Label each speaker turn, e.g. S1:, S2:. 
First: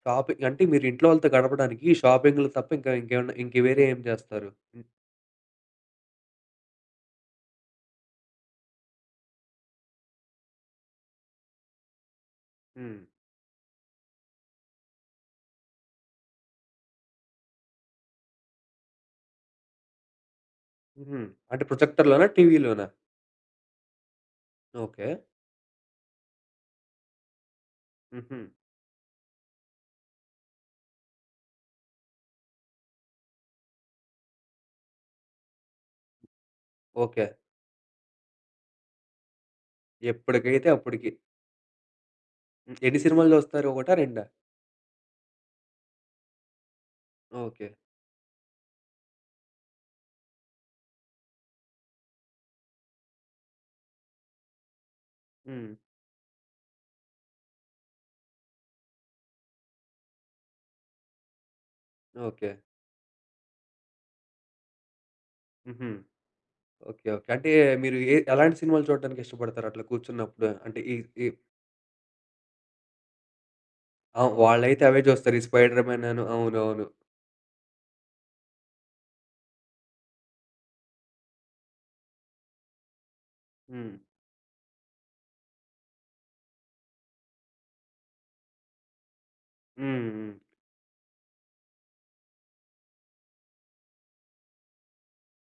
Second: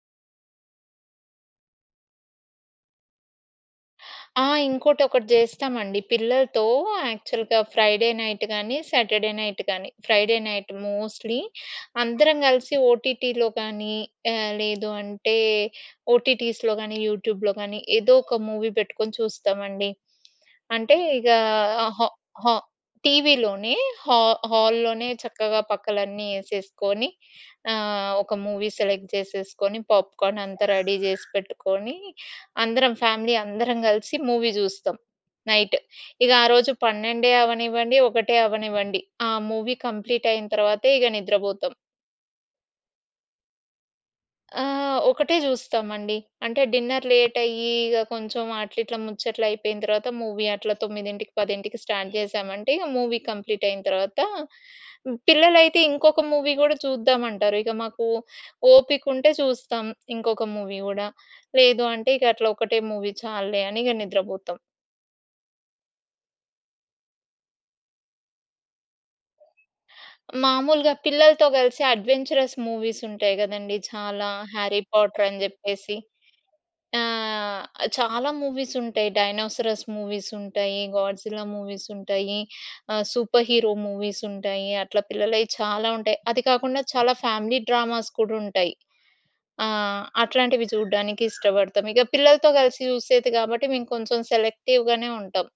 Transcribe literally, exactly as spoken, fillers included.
S1: Shopping అంటే మీరింట్లో వాళ్ళతో గడపడానికి షాపింగ్లు తప్ప ఇంక ఇంకేమన్న ఇంక వేరే ఏం
S2: ఆ!
S1: జేస్తారు? హ్మ్.
S2: ఇంకోటొకటి జేస్తామండి పిల్లలతో యాక్చల్‌గా ఫ్రైడే నైట్ గానీ, సాటర్డే నైట్ గానీ, ఫ్రైడే నైట్ మోస్ట్‌లీ అందరం గలిసి
S1: హ్మ్.
S2: ఓటీటీలో కానీ, ఆహ్, లేదు అంటే ఓటీటీస్‌లో గానీ, యూట్యూబ్‌లో గానీ ఏదో ఒక మూవీ పెట్టుకొని చూస్తామండి. అంటే
S1: హ్మ్.
S2: ఇగా
S1: అంటే
S2: హా
S1: ప్రొజెక్టర్‌లోనా?
S2: హా
S1: టీవీ‌లోనా?
S2: టీవీలోనే, హా హాల్‌లోనే
S1: ఓకే.
S2: చక్కగా పక్కలన్నీ ఏసేసుకొని ఆహ్, ఒక
S1: హుహు.
S2: మూవీ సెలెక్ట్ చేసేసుకొని, పాప్‌కార్న్ అంతా రెడీ జేసి పెట్టుకొని, అందరం ఫ్యామిలీ అందరం గలిసి మూవీ జూస్తాం. నైట్ ఇగ ఆ రోజు
S1: ఓకే.
S2: పన్నెండే అవ్వనివ్వండి, ఒకటే అవ్వనివ్వండి, ఆ మూవీ కంప్లీటయిన
S1: ఎప్పటికైతే
S2: తర్వాతే ఇగ
S1: అప్పుడికి.
S2: నిద్రబోతం.
S1: హ్మ్. ఎన్ని సినిమాలు చూస్తారు ఒకటా? రెండా?
S2: ఆహ్, ఒకటే జూస్తామండి. అంటే డిన్నర్ లేటయ్యి,
S1: ఓకే.
S2: ఇగ కొంచుం అట్లా ఇట్లా ముచ్చట్లైపోయిన తర్వాత మూవీ అట్లా తొమ్మిదింటికి పదింటికి స్టార్ట్ చేశామంటే ఇగ మూవీ కంప్లీటయిన తర్వాత
S1: హ్మ్.
S2: పిల్లలైతే ఇంకొక మూవీ కూడా చూద్దామంటారు. ఇక మాకు ఓపికుంటే చూస్తాం ఇంకొక మూవీ గూడా. లేదు అంటే ఇకట్లా
S1: ఓకే.
S2: ఒకటే మూవీ చాల్లే అని ఇగ నిద్రపోతాం.
S1: హుహు. ఓకే. ఓకే. అంటే మీరు ఎ ఎలాంటి సినిమాలు చూడ్డానికిష్టపడతారు అట్లా కూర్చున్నప్పుడు? అంటే
S2: మాములుగా
S1: ఈ ఈ
S2: పిల్లలతో గలిసి అడ్వెంచరస్ మూవీస్ ఉంటాయి గదండీ!
S1: ఆ!
S2: చాలా, 'హ్యారీ
S1: వాళ్ళైతే అవే
S2: పాటర్'
S1: చూస్తారు.
S2: అని
S1: ఈ స్పైడర్
S2: చెప్పేసి
S1: మ్యాన్ అను, అవునవును.
S2: ఆహ్, చాలా మూవీస్ ఉంటాయి. డైనోసారస్ మూవీస్ ఉంటాయి, గాడ్‌జిల్లా మూవీస్ ఉంటాయి, ఆహ్, సూపర్ హీరో
S1: హ్మ్.
S2: మూవీస్ ఉంటాయి. అట్లా పిల్లలయి చాలా ఉంటాయి. అది కాకుండా చాలా ఫ్యామిలీ డ్రామాస్ కూడా ఉంటాయి. ఆ!
S1: హ్మ్, హ్మ్.
S2: అట్లాంటివి జూడ్డానికి ఇష్టపడతాం. ఇక పిల్లలతో గలిసి చూసేది గాబట్టి మేము కొంచుం సెలెక్టివ్‌గానే ఉంటాం.